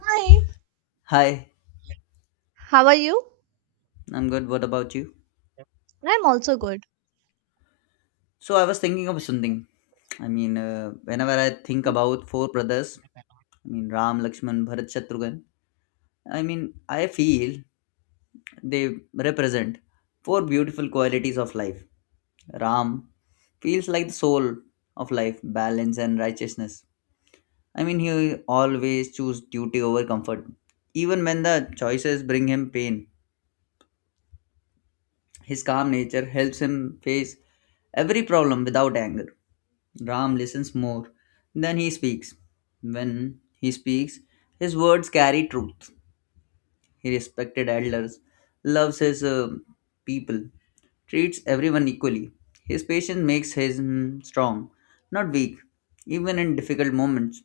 Hi, Hi, how are you? I'm good. What about you? I'm also good. So I was thinking of something. Whenever I think about four brothers, I mean Ram, Lakshman, Bharat, Shatrughan. I feel they represent four beautiful qualities of life. Ram feels like the soul of life, balance and righteousness. He always choose duty over comfort, even when the choices bring him pain. His calm nature helps him face every problem without anger. Ram listens more than he speaks. When he speaks, his words carry truth. He respected elders, loves his people, treats everyone equally. His patience makes him strong, not weak. Even in difficult moments,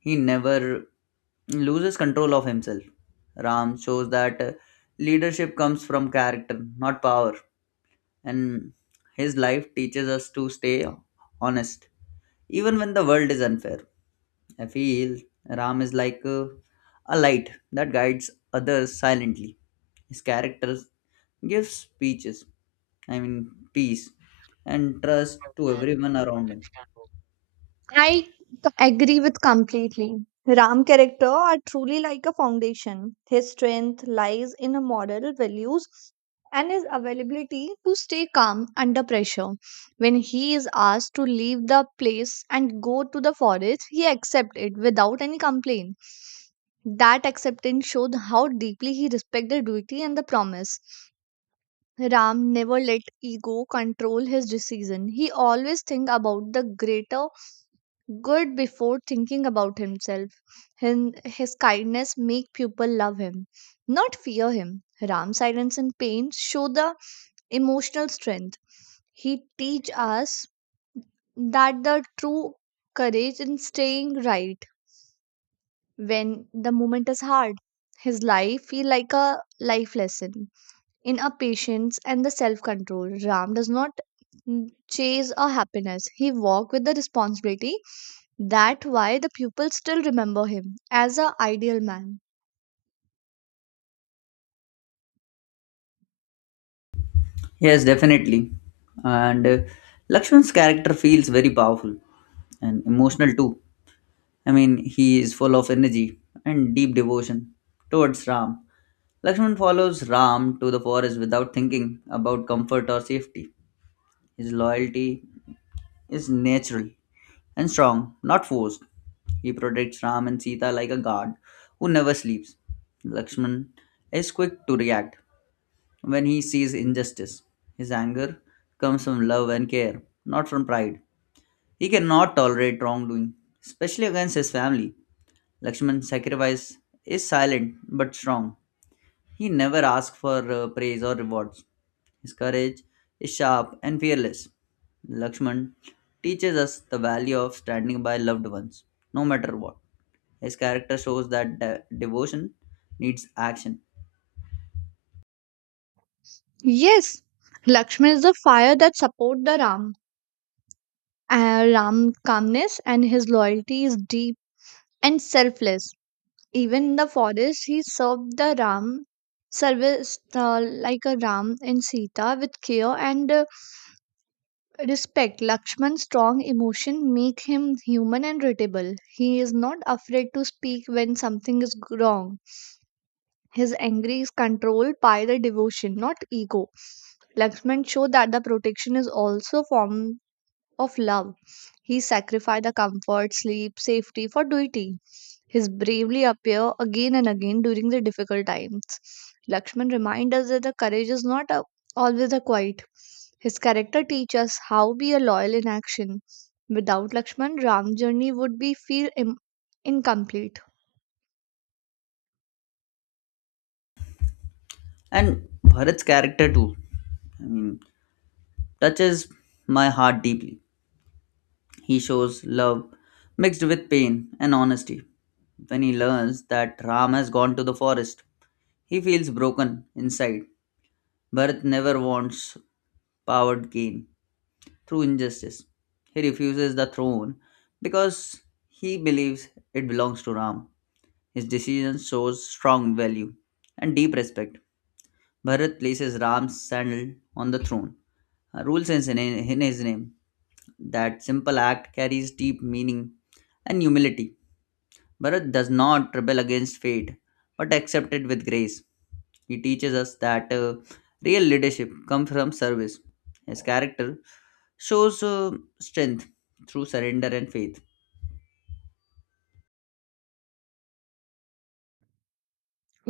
he never loses control of himself. Ram shows that leadership comes from character, not power, and his life teaches us to stay honest even when the world is unfair. I feel Ram is like a light that guides others silently. His character gives speeches, I mean, peace and trust to everyone around him. I c- agree with completely. Ram character are truly like a foundation. His strength lies in a moral values and his availability to stay calm under pressure. When he is asked to leave the place and go to the forest, he accepts it without any complaint. That acceptance showed how deeply he respected duty and the promise. Ram never let ego control his decision. He always think about the greater good before thinking about himself. His kindness make people love him, not fear him. Ram's silence and pain show the emotional strength. He teach us that the true courage in staying right when the moment is hard. His life feel like a life lesson. In a patience and the self control, Ram does not chase a happiness. He walked with the responsibility. That why the pupils still remember him as a ideal man. Yes, definitely. And Lakshman's character feels very powerful and emotional too. He is full of energy and deep devotion towards Ram. Lakshman follows Ram to the forest without thinking about comfort or safety. His loyalty is natural and strong, not forced. He protects Ram and Sita like a guard who never sleeps. Lakshman is quick to react when he sees injustice. His anger comes from love and care, not from pride. He cannot tolerate wrongdoing, especially against his family. Lakshman's sacrifice is silent but strong. He never asks for praise or rewards. His courage is sharp and fearless. Lakshman teaches us the value of standing by loved ones, no matter what. His character shows that devotion needs action. Yes, Lakshman is the fire that support the Ram. Ram calmness and his loyalty is deep and selfless. Even in the forest, he served the Ram service like a Ram and Sita with care and respect. Lakshman's strong emotion make him human and relatable. He is not afraid to speak when something is wrong. His anger is controlled by the devotion, not ego. Lakshman showed that the protection is also form of love. He sacrificed the comfort, sleep, safety for duty. His bravely appear again and again during the difficult times. Lakshman reminds us that the courage is not a, always a quiet. His character teaches us how be a loyal in action. Without Lakshman, Ram's journey would be feel incomplete. And Bharat's character, too, I mean, touches my heart deeply. He shows love mixed with pain and honesty. When he learns that Ram has gone to the forest, he feels broken inside. Bharat never wants powered gain through injustice. He refuses the throne because he believes it belongs to Ram. His decision shows strong value and deep respect. Bharat places Ram's sandal on the throne, rules in his name. That simple act carries deep meaning and humility. Bharat does not rebel against fate but accepts it with grace. He teaches us that real leadership comes from service. His character shows strength through surrender and faith.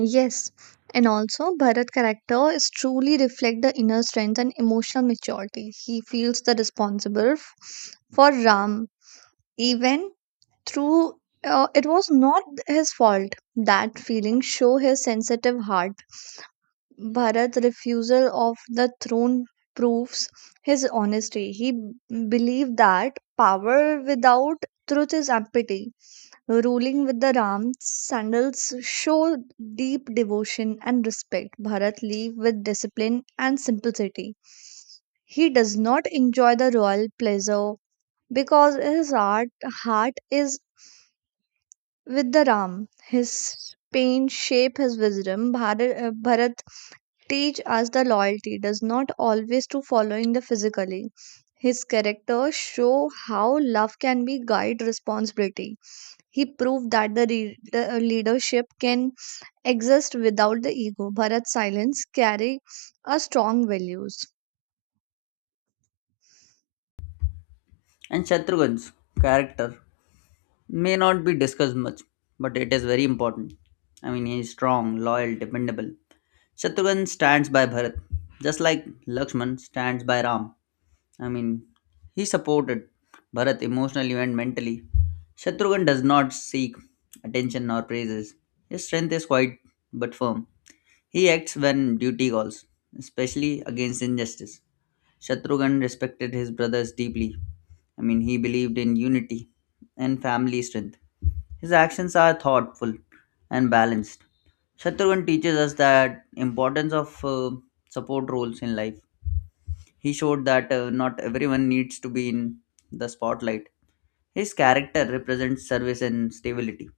Yes, and also Bharat character is truly reflect the inner strength and emotional maturity. He feels the responsible for Ram even through, it was not his fault. That feeling show his sensitive heart. Bharat's refusal of the throne proves his honesty. He believed that power without truth is empty. Ruling with the Ram sandals show deep devotion and respect. Bharat lived with discipline and simplicity. He does not enjoy the royal pleasure because his heart is with the Ram. His pain shape his wisdom. Bharat teach us the loyalty does not always to following the physically. His characters show how love can be guide responsibility. He proved that the leadership can exist without the ego. Bharat's silence carry a strong values. And Shatrughan's character may not be discussed much, but it is very important. He is strong, loyal, dependable. Shatrughan stands by Bharat, just like Lakshman stands by Ram. I mean, he supported Bharat emotionally and mentally. Shatrughan does not seek attention nor praises. His strength is quite but firm. He acts when duty calls, especially against injustice. Shatrughan respected his brothers deeply. He believed in unity and family strength. His actions are thoughtful and balanced. Shatrughan teaches us that importance of support roles in life. He showed that not everyone needs to be in the spotlight. His character represents service and stability.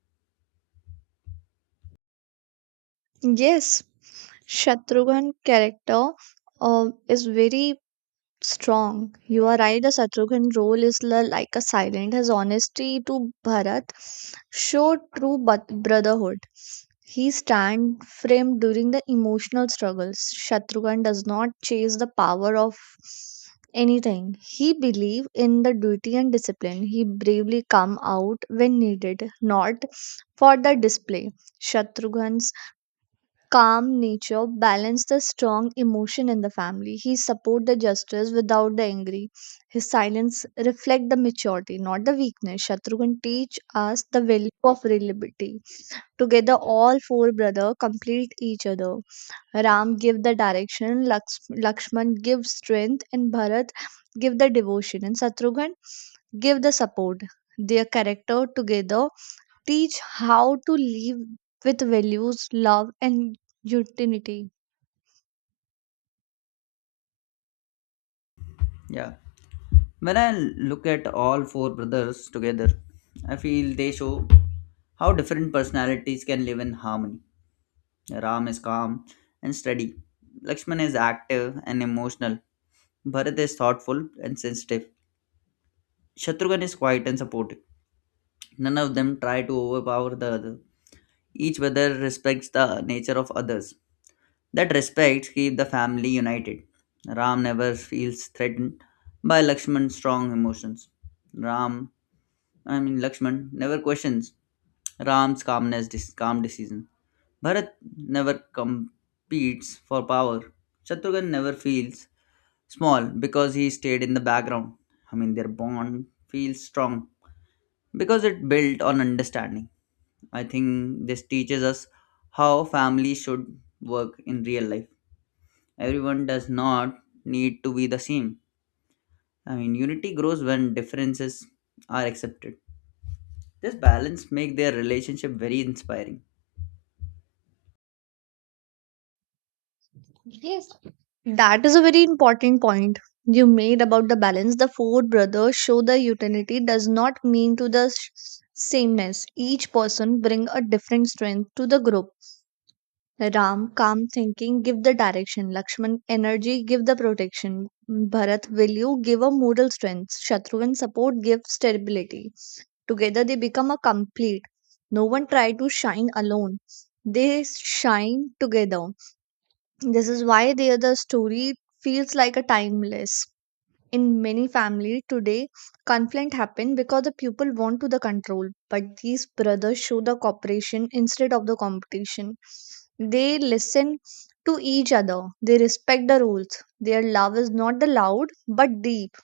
Yes, Shatrughan character is very strong. You are right. The Shatrughan role is like a silent. His honesty to Bharat showed true but brotherhood. He stand firm during the emotional struggles. Shatrughan does not chase the power of anything. He believed in the duty and discipline. He bravely come out when needed, not for the display. Shatrughan calm nature balanced the strong emotion in the family. He support the justice without the angry. His silence reflect the maturity, not the weakness. Shatrughan teach us the value of reliability. Together, all four brother complete each other. Ram give the direction, Lakshman give strength, and Bharat give the devotion, and Shatrughan give the support. Their character together teach how to live with values, love, and unity. Yeah. When I look at all four brothers together, I feel they show how different personalities can live in harmony. Ram is calm and steady. Lakshman is active and emotional. Bharat is thoughtful and sensitive. Shatrughan is quiet and supportive. None of them try to overpower the other. Each brother respects the nature of others. That respect keeps the family united. Ram never feels threatened by Lakshman's strong emotions. Ram, I mean Lakshman, never questions Ram's calmness, calm decision. Bharat never competes for power. Shatrughan never feels small because he stayed in the background. Their bond feels strong because it built on understanding. I think this teaches us how family should work in real life. Everyone does not need to be the same. Unity grows when differences are accepted. This balance make their relationship very inspiring. Yes, that is a very important point you made about the balance. The four brothers show the utility does not mean to the sameness. Each person bring a different strength to the group. Ram, calm thinking, give the direction. Lakshman, energy, give the protection. Bharat, value, give a moral strength. Shatrughan, support, give stability. Together they become a complete. No one try to shine alone. They shine together. This is why they, are the story feels like a timeless. In many families today, conflict happen because the people want to the control, but these brothers show the cooperation instead of the competition. They listen to each other. They respect the rules. Their love is not the loud but deep,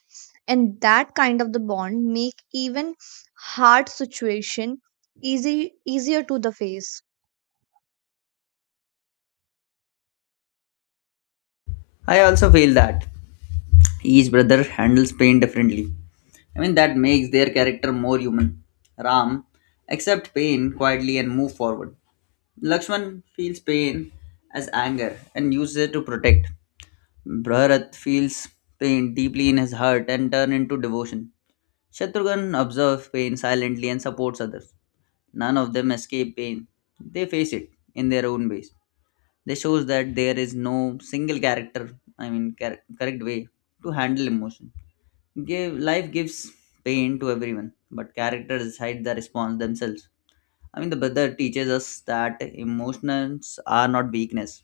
and that kind of the bond make even hard situation easy easier to the face. I also feel that each brother handles pain differently. That makes their character more human. Ram accepts pain quietly and move forward. Lakshman feels pain as anger and uses it to protect. Bharat feels pain deeply in his heart and turn into devotion. Shatrughan observes pain silently and supports others. None of them escape pain. They face it in their own ways. This shows that there is no single character, correct way to handle emotion. Give life gives pain to everyone, but characters decide the response themselves. The brother teaches us that emotions are not weakness.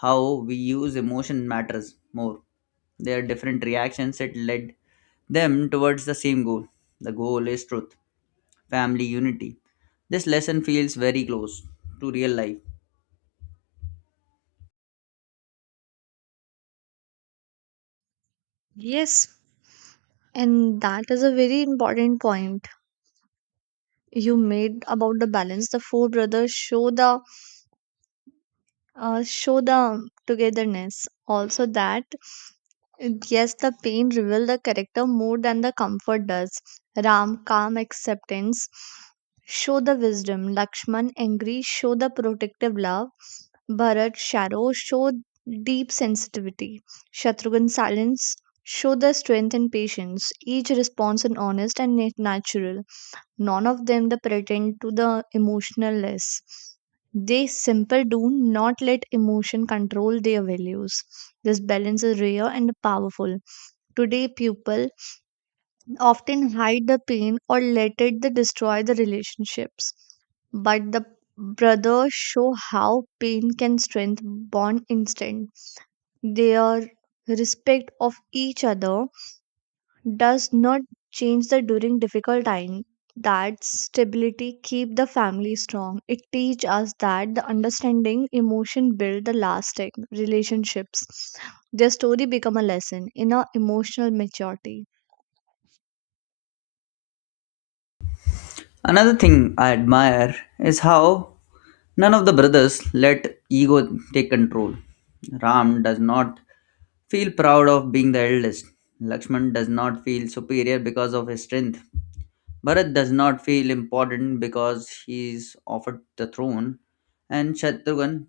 How we use emotion matters more. Their different reactions that led them towards the same goal. The goal is truth, family unity. This lesson feels very close to real life. Yes, and that is a very important point. You made about the balance, the four brothers show the togetherness also. That yes, the pain reveal the character more than the comfort does. Ram calm acceptance show the wisdom. Lakshman angry show the protective love. Bharat shallow show deep sensitivity. Shatrughan silence show the strength and patience. Each response is honest and natural. None of them the pretend to the emotionless. They simple do not let emotion control their values. This balance is rare and powerful. Today people often hide the pain or let it the destroy the relationships, but the brothers show how pain can strengthen bond instant. Their respect of each other does not change the during difficult time. That stability keep the family strong. It teach us that the understanding emotion build the lasting relationships. Their story become a lesson in our emotional maturity. Another thing I admire is how none of the brothers let ego take control. Ram does not feel proud of being the eldest. Lakshman does not feel superior because of his strength. Bharat does not feel important because he is offered the throne. And Shatrughan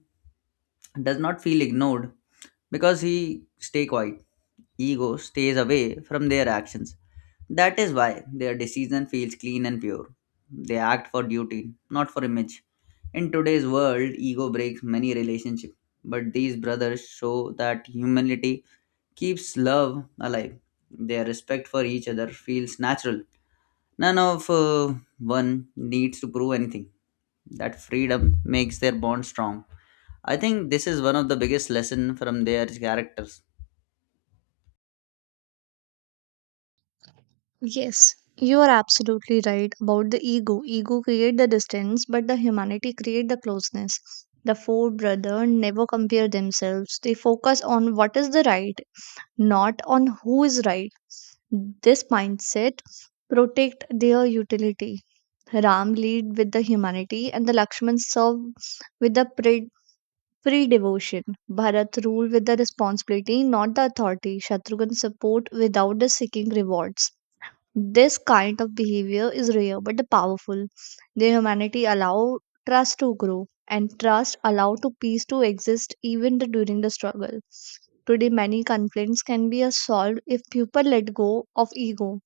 does not feel ignored because he stay quiet. Ego stays away from their actions. That is why their decision feels clean and pure. They act for duty, not for image. In today's world, ego breaks many relationships, but these brothers show that humility keeps love alive. Their respect for each other feels natural. None of one needs to prove anything. That freedom makes their bond strong. I think this is one of the biggest lesson from their characters. Yes, you are absolutely right about the ego. Ego create the distance, but the humanity create the closeness. The four brother never compare themselves. They focus on what is the right, not on who is right. This mindset protect their utility. Ram lead with the humanity, and the Lakshman serve with the pre-devotion. Bharat rule with the responsibility, not the authority. Shatrughan support without the seeking rewards. This kind of behavior is rare but powerful. The humanity allow trust to grow, and trust allow to peace to exist even during the struggle. Today, many conflicts can be solved if people let go of ego.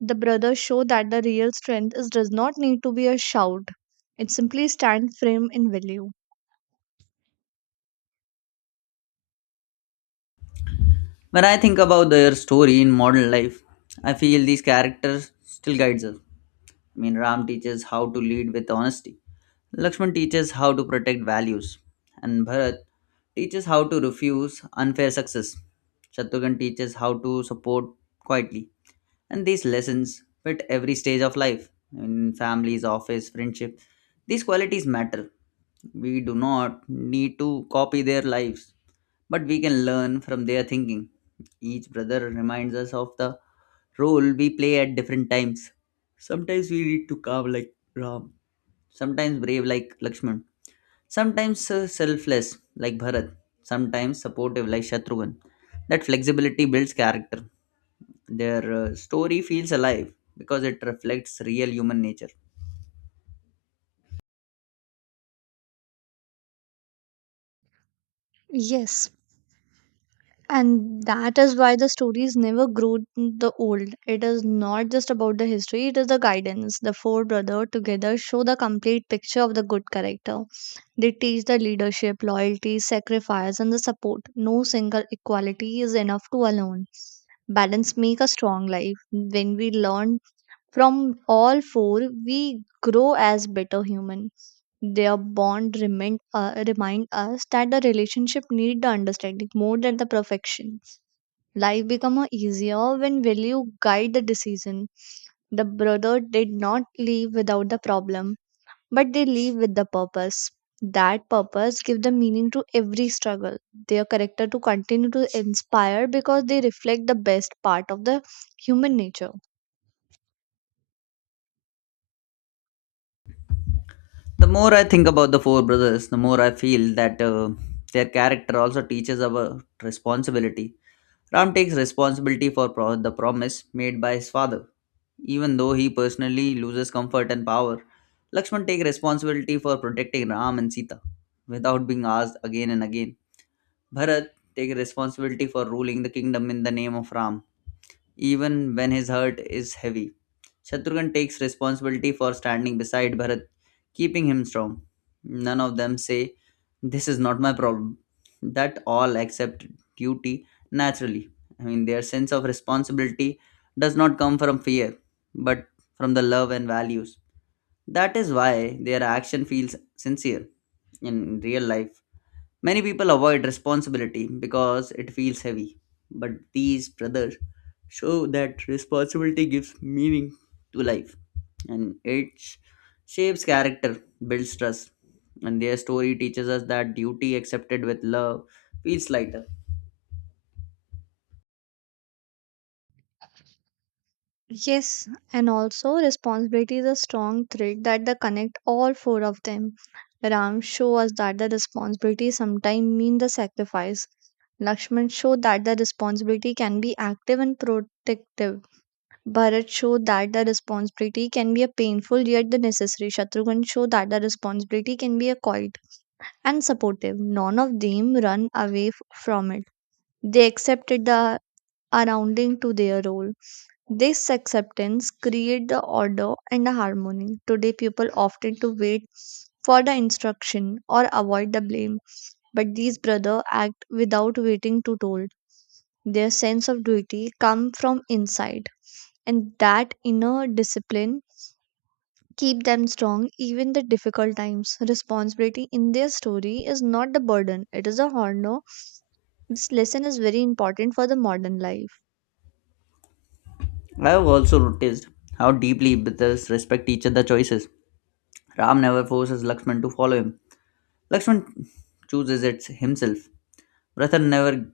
The brothers show that the real strength is, does not need to be a shout. It simply stands firm in value. When I think about their story in modern life, I feel these characters still guides us. Ram teaches how to lead with honesty. Lakshman teaches how to protect values, and Bharat teaches how to refuse unfair success. Shatrughan teaches how to support quietly. And these lessons fit every stage of life in families, office, friendship. These qualities matter. We do not need to copy their lives, but we can learn from their thinking. Each brother reminds us of the role we play at different times. Sometimes we need to calm like Ram, sometimes brave like Lakshman, sometimes selfless, like Bharat, sometimes supportive, like Shatrughan. That flexibility builds character. Their story feels alive because it reflects real human nature. Yes, and that is why the stories never grow the old. It is not just about the history, it is the guidance. The four brothers together show the complete picture of the good character. They teach the leadership, loyalty, sacrifice, and the support. No single equality is enough to alone. Balance make a strong life. When we learn from all four, we grow as better humans. Their bond remind us that the relationship need the understanding more than the perfection. Life become a easier when value guide the decision. The brother did not leave without the problem, but they leave with the purpose. That purpose give the meaning to every struggle. Their character to continue to inspire because they reflect the best part of the human nature. The more I think about the four brothers, the more I feel that their character also teaches about responsibility. Ram takes responsibility for the promise made by his father, even though he personally loses comfort and power. Lakshman takes responsibility for protecting Ram and Sita without being asked, again and again. Bharat takes responsibility for ruling the kingdom in the name of Ram, even when his heart is heavy. Shatrughan takes responsibility for standing beside Bharat, keeping him strong. None of them say, "This is not my problem." That all accept duty naturally. Their sense of responsibility does not come from fear, but from the love and values. That is why their action feels sincere in real life. Many people avoid responsibility because it feels heavy, but these brothers show that responsibility gives meaning to life, and it shapes character, builds trust, and their story teaches us that duty accepted with love feels lighter. Yes, and also responsibility is a strong thread that the connect all four of them. Ram show us that the responsibility sometimes mean the sacrifice. Lakshman showed that the responsibility can be active and protective. Bharat showed that the responsibility can be a painful yet the necessary. Shatrughan showed that the responsibility can be a quiet and supportive. None of them run away from it. They accepted the surrounding to their role. This acceptance create the order and the harmony. Today people often to wait for the instruction or avoid the blame, but these brother act without waiting to told. Their sense of duty come from inside, and that inner discipline keep them strong even the difficult times. Responsibility in their story is not the burden, it is a honor. This lesson is very important for the modern life. I have also noticed how deeply brothers respect each other's choices. Ram never forces Lakshman to follow him. Lakshman chooses it himself. Bharat never,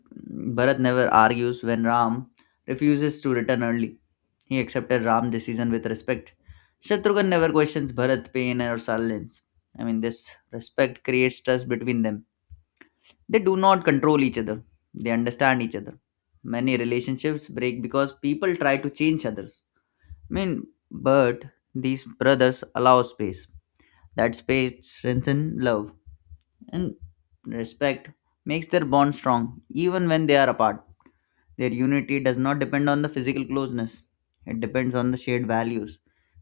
Bharat never argues when Ram refuses to return early. He accepted Ram's decision with respect. Shatrughan never questions Bharat's pain or silence. This respect creates trust between them. They do not control each other, they understand each other. Many relationships break because people try to change others. But these brothers allow space. That space strengthens love and respect makes their bond strong even when they are apart. Their unity does not depend on the physical closeness, it depends on the shared values.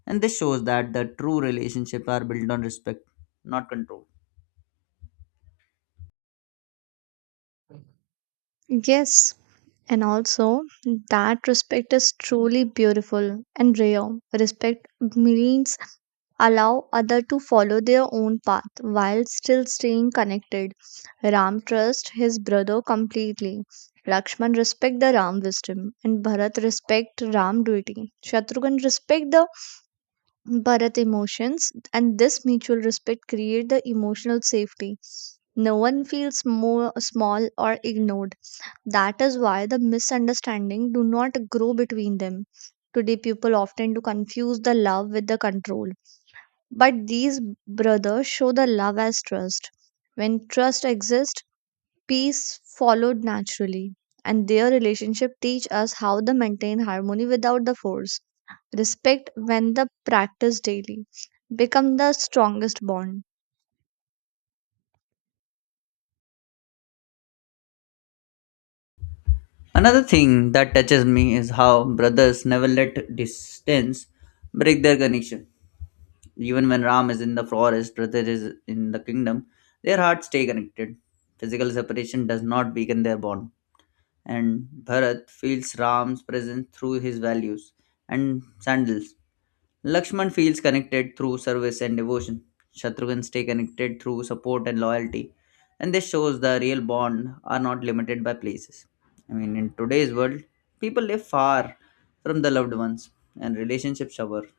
And this shows that the true relationships are built on respect, not control. Yes. And also, that respect is truly beautiful and rare. Respect means allow other to follow their own path while still staying connected. Ram trusts his brother completely. Lakshman respect the Ram wisdom, and Bharat respect Ram duty. Shatrughan respect the Bharat emotions, and this mutual respect create the emotional safety. No one feels more small or ignored. That is why the misunderstanding do not grow between them. Today people often do confuse the love with the control. But these brothers show the love as trust. When trust exists, peace followed naturally. And their relationship teach us how to maintain harmony without the force. Respect when the practice daily become the strongest bond. Another thing that touches me is how brothers never let distance break their connection. Even when Ram is in the forest, brother is in the kingdom, their hearts stay connected. Physical separation does not weaken their bond, and Bharat feels Ram's presence through his values and sandals. Lakshman feels connected through service and devotion. Shatrughan stay connected through support and loyalty. And this shows the real bond are not limited by places. In today's world, people live far from the loved ones and relationships suffer.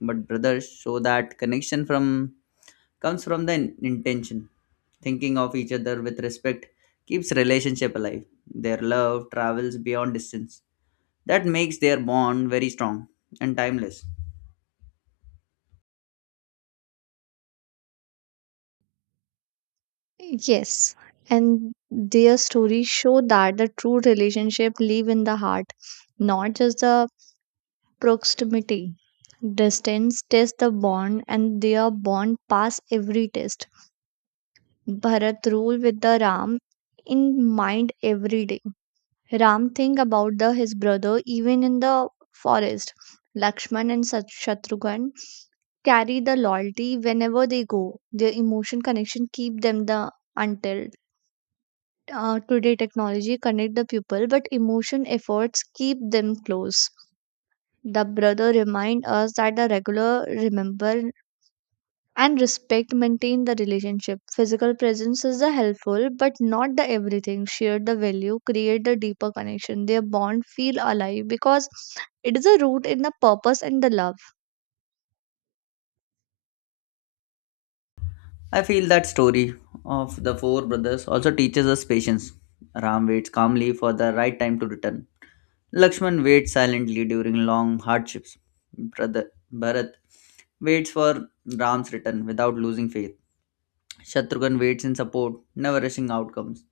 But brothers show that connection from comes from the intention. Thinking of each other with respect keeps relationship alive. Their love travels beyond distance. That makes their bond very strong and timeless. Yes, and their stories show that the true relationship live in the heart, not just the proximity. Distance test the bond, and their bond pass every test. Bharat rule with the Ram in mind every day. Ram think about the his brother even in the forest. Lakshman and Shatrughan carry the loyalty whenever they go. Their emotion connection keep them the until today. Technology connect the people, but emotion efforts keep them close. The brother remind us that the regular remember and respect maintain the relationship. Physical presence is the helpful but not the everything. Share the value create the deeper connection. Their bond feel alive because it is a root in the purpose and the love. I feel that story of the four brothers also teaches us patience. Ram waits calmly for the right time to return. Lakshman waits silently during long hardships. Brother Bharat waits for Ram's return without losing faith. Shatrughan waits in support, never rushing outcomes.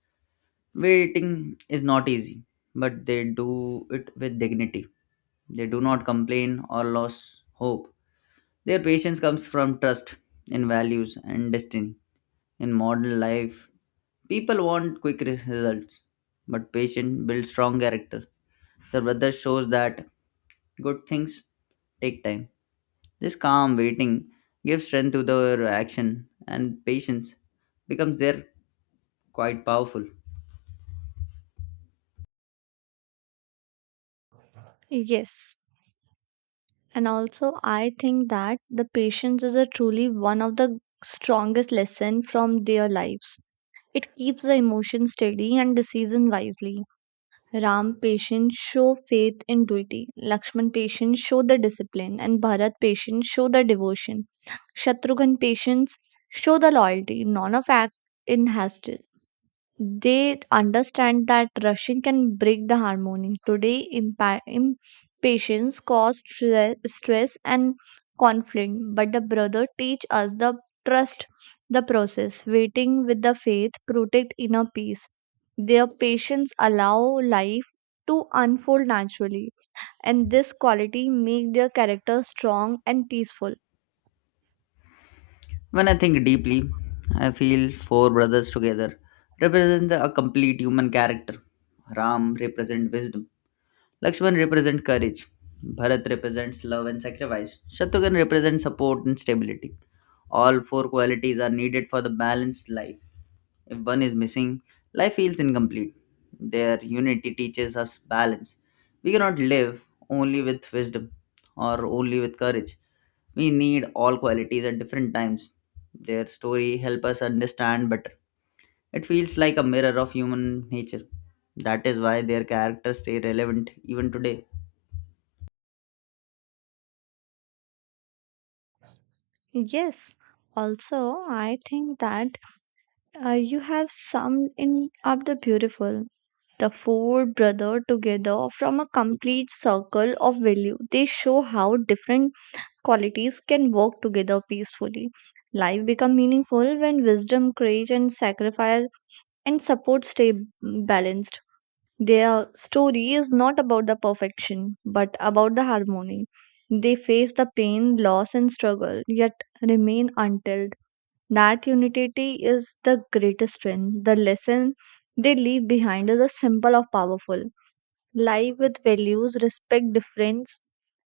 Waiting is not easy, but they do it with dignity. They do not complain or lose hope. Their patience comes from trust in values and destiny. In modern life, people want quick results, but patience builds strong character. The brother shows that good things take time. This calm waiting gives strength to their action, and patience becomes their quite powerful. Yes, and also, I think that the patience is a truly one of the strongest lesson from their lives. It keeps the emotion steady and decision wisely. Ram patience show faith in duty. Lakshman patience show the discipline, and Bharat patience show the devotion. Shatrughan patience show the loyalty. None of act in hastily. They understand that rushing can break the harmony. Today, impatience causes stress and conflict, but the brother teach us the trust the process, waiting with the faith, protect inner peace. Their patience allow life to unfold naturally, and this quality make their character strong and peaceful. When I think deeply, I feel four brothers together represent a complete human character. Ram represents wisdom. Lakshman represents courage. Bharat represents love and sacrifice. Shatrughan represents support and stability. All four qualities are needed for the balanced life. If one is missing, life feels incomplete. Their unity teaches us balance. We cannot live only with wisdom or only with courage. We need all qualities at different times. Their story helps us understand better. It feels like a mirror of human nature. That is why their characters stay relevant even today. Yes, also, I think that you have summed in up the beautiful. The four brother together from a complete circle of value. They show how different qualities can work together peacefully. Life become meaningful when wisdom, courage, and sacrifice and support stay balanced. Their story is not about the perfection, but about the harmony. They face the pain, loss, and struggle, yet remain until that unity is the greatest strength. The lesson they leave behind is a simple of powerful. Live with values, respect difference,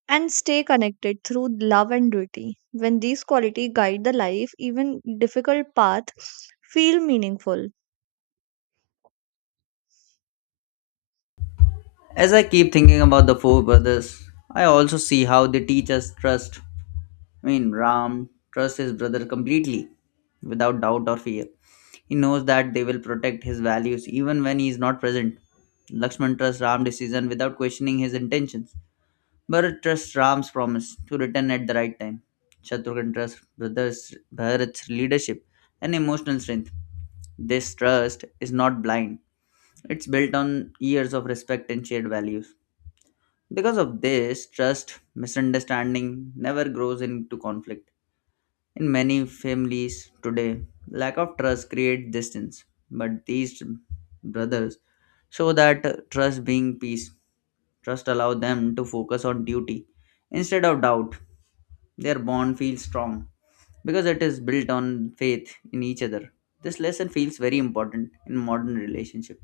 and stay connected through love and duty. When these qualities guide the life, even difficult path feel meaningful. As I keep thinking about the four brothers, I also see how they teach us trust. Ram trusts his brother completely, without doubt or fear. He knows that they will protect his values even when he is not present. Lakshman trusts Ram's decision without questioning his intentions. Bharat trusts Ram's promise to return at the right time. Shatrughan trusts brothers Bharat's leadership and emotional strength. This trust is not blind. It's built on years of respect and shared values. Because of this, trust misunderstanding never grows into conflict. In many families today, lack of trust creates distance, but these brothers show that trust being peace. Trust allows them to focus on duty instead of doubt. Their bond feels strong because it is built on faith in each other. This lesson feels very important in modern relationship.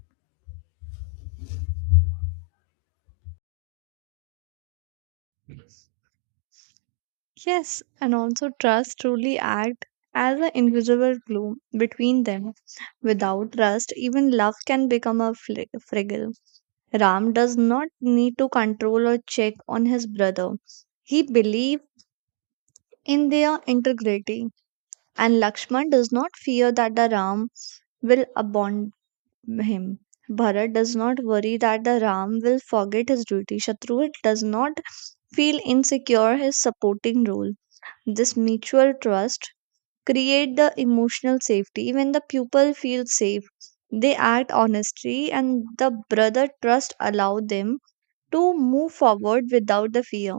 Yes, and also trust truly act as an invisible glue between them. Without trust, even love can become a fragile. Ram does not need to control or check on his brother. He believed in their integrity, and Lakshman does not fear that the Ram will abandon him. Bharat does not worry that the Ram will forget his duty. Shatrughat does not feel insecure his supporting role. This mutual trust create the emotional safety. When the pupil feels safe, they act honestly, and the brother trust allow them to move forward without the fear.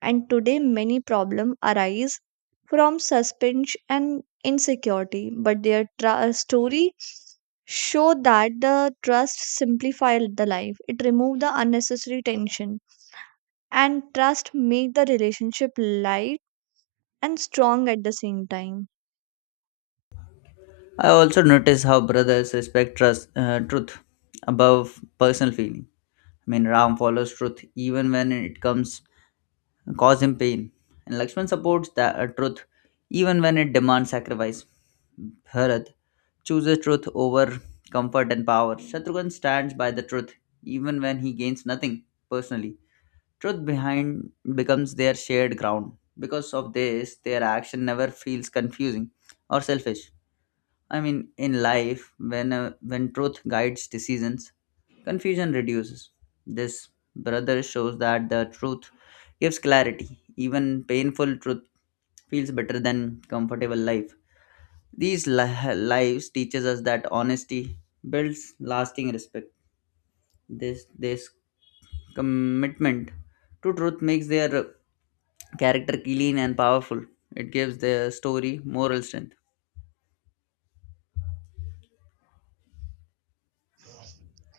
And today many problems arise from suspense and insecurity, but their story show that the trust simplify the life. It remove the unnecessary tension, and trust make the relationship light and strong at the same time. I also notice how brothers respect truth above personal feeling. Ram follows truth even when it comes and cause him pain. And Lakshman supports the truth even when it demands sacrifice. Bharat chooses truth over comfort and power. Shatrughan stands by the truth even when he gains nothing personally. Truth behind becomes their shared ground. Because of this, their action never feels confusing or selfish. In life, when truth guides decisions, confusion reduces. This brother shows that the truth gives clarity. Even painful truth feels better than comfortable life. These lives teaches us that honesty builds lasting respect. This commitment to truth makes their character clean and powerful. It gives their story moral strength.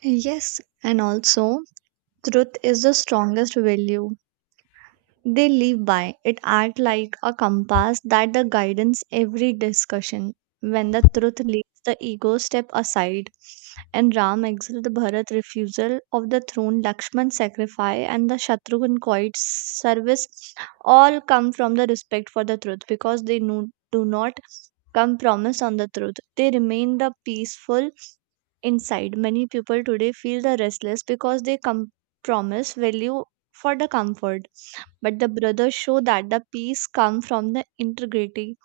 Yes, and also truth is the strongest value they live by. It acts like a compass that the guidance every discussion. When the truth leads, the ego step aside. And Ram exiled, the Bharat refusal of the throne, Lakshman sacrifice, and the Shatrughan quiet service all come from the respect for the truth, because they no, do not compromise on the truth. They remain the peaceful inside. Many people today feel the restless because they compromise value for the comfort, but the brothers show that the peace comes from the integrity.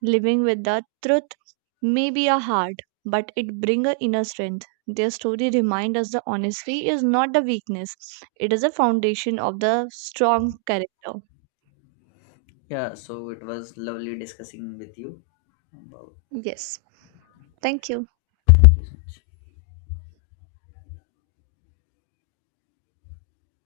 Living with the truth may be a hard, but it brings a inner strength. Their story reminds us the honesty is not the weakness, it is a foundation of the strong character. Yeah, so it was lovely discussing with you about Yes. Thank you. this. Much.